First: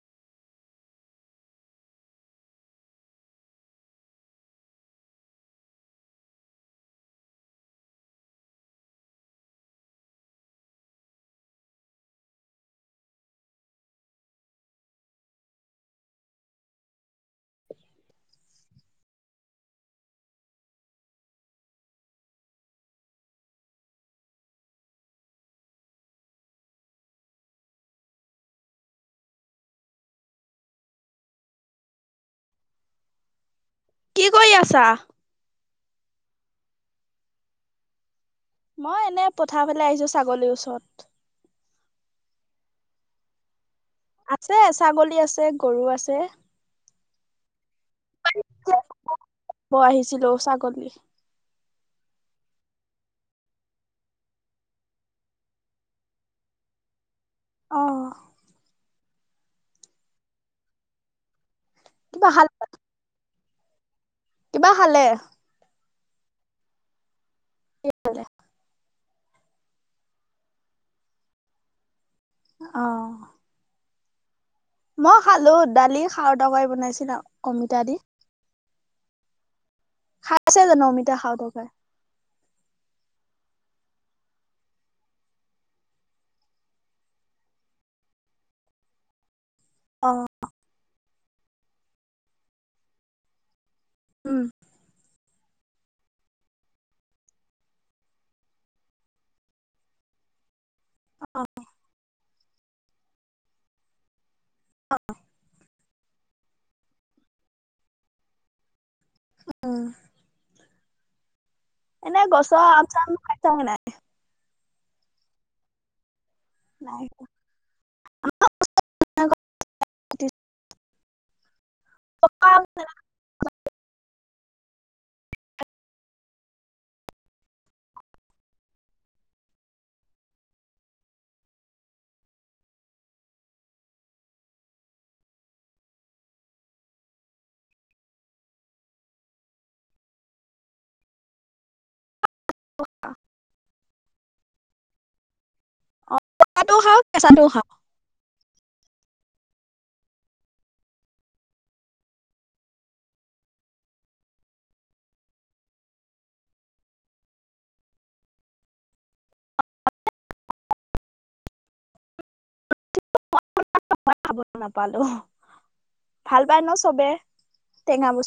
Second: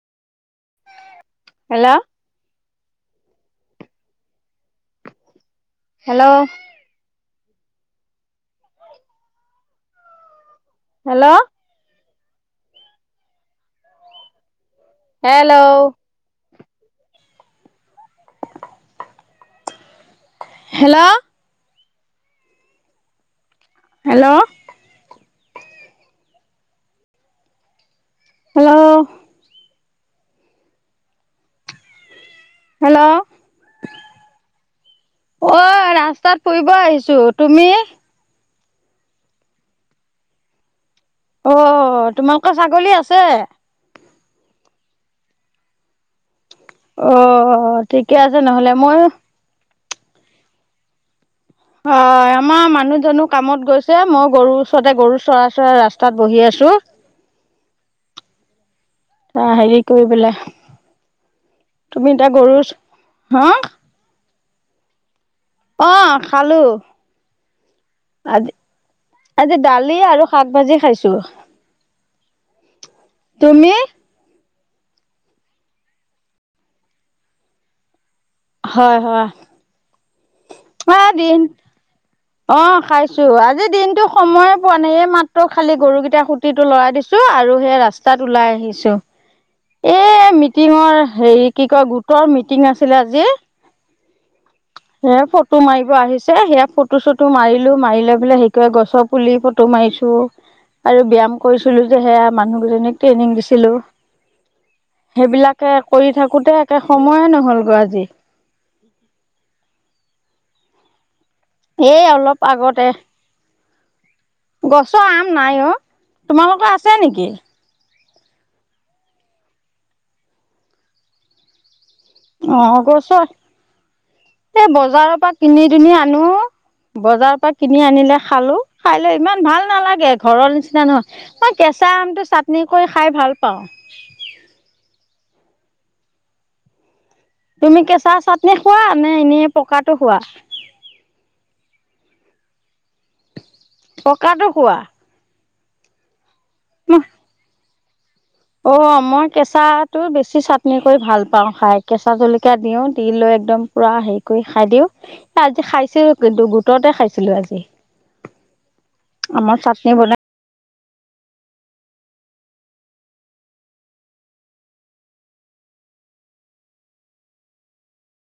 Hello hello hello hello [inaudible] hello hello hello hello কি কৰি আছা? অ, ৰাস্তাত ফুৰিব আহিছোঁ। তুমি? মই এনে পথাৰৰ ফালে আহিছোঁ ছাগলীৰ ওচৰত। অ, তোমালোকৰ ছাগলী আছে? আছে। ছাগলী আছে, গৰু আছে। অ। ঠিকে আছে নহ'লে। মই ব আহিছিলোঁ ছাগলী। হয় আমাৰ মানুহজনো কামত গৈছে। মইও গৰুৰ ওচৰতে গৰু চৰাই চৰাই ৰাস্তাত বহি আছোঁ। অহ। অ হেৰি কৰি পেলাই তুমি কিবা এতিয়া খাল গৰুচ হা? কিবা খালে? অহ খালোঁ। আজি আজি দালি আৰু শাক ভাজি খাইছোঁ। তুমি? মইও খালোঁ দালি, খাৰৰ তৰকাৰী বনাইছিলোঁ অমিতা দি। হয় হয়। খাইছে জানো অ অমিতা খাৰৰ দিন তকাই? অ খাইছোঁ। আজি দিনতো সময়ে পোৱা নাই। এই মাত্ৰ খালি গৰুকেইটা সুটিটো লৰাই দিছোঁ আৰু সেই ৰাস্তাত ওলাই আহিছোঁ। এ অ মিটিঙৰ হেৰিত কি কয় গোটৰ মিটিং আছিলে আজি। উম সে ফটো মাৰিব আহিছে সেয়া ফটো চটো মাৰিলো মাৰি লৈ পেলাই সেইকাৰে গছৰ পুলি ফটো মাৰিছো আৰু ব্যায়াম অ কৰিছিলো যে সেয়া মানুহ এনেক ট্ৰেইনিং দিছিলো সেইবিলাকে কৰি থাকোতে একে সময়ে নহল গৈ আজি উম এই এনেই অলপ গছৰ আগতে আম-চাম খাইছ নে নাই? গছৰ আম নাই অ তোমালোকৰ আছে নাই নেকি [inaudible] অ পকাটো গছৰ এই বজাৰৰ পৰা কিনি দুনি আনো বজাৰৰ পৰা কিনি আনিলে খালো খাই লৈ ইমান ভাল নালাগে ঘৰৰ নিচিনা নহয় মই কেঁচা আমটো চাটনি কৰি খাই ভাল পাওঁ তুমি কেঁচা চাটনি খোৱা নে এনেই পকাটো খোৱা ককাটো কোৱা পকাটো খাওঁ কেঁচাটোও খাওঁ অ মই কেঁচা তো বেছি চাটনি কৰি ভাল পাও খাই কেঁচা জলকীয়া দিও দি লৈ একদম পুৰা হেৰি কৰি খাই দিও আজি খাইছিলো কিন্তু গোটতে খাইছিলো আজি আমাৰ চাটনি বনাই খ নাপালো ভাল পাই ন চবে টেঙা বস্তু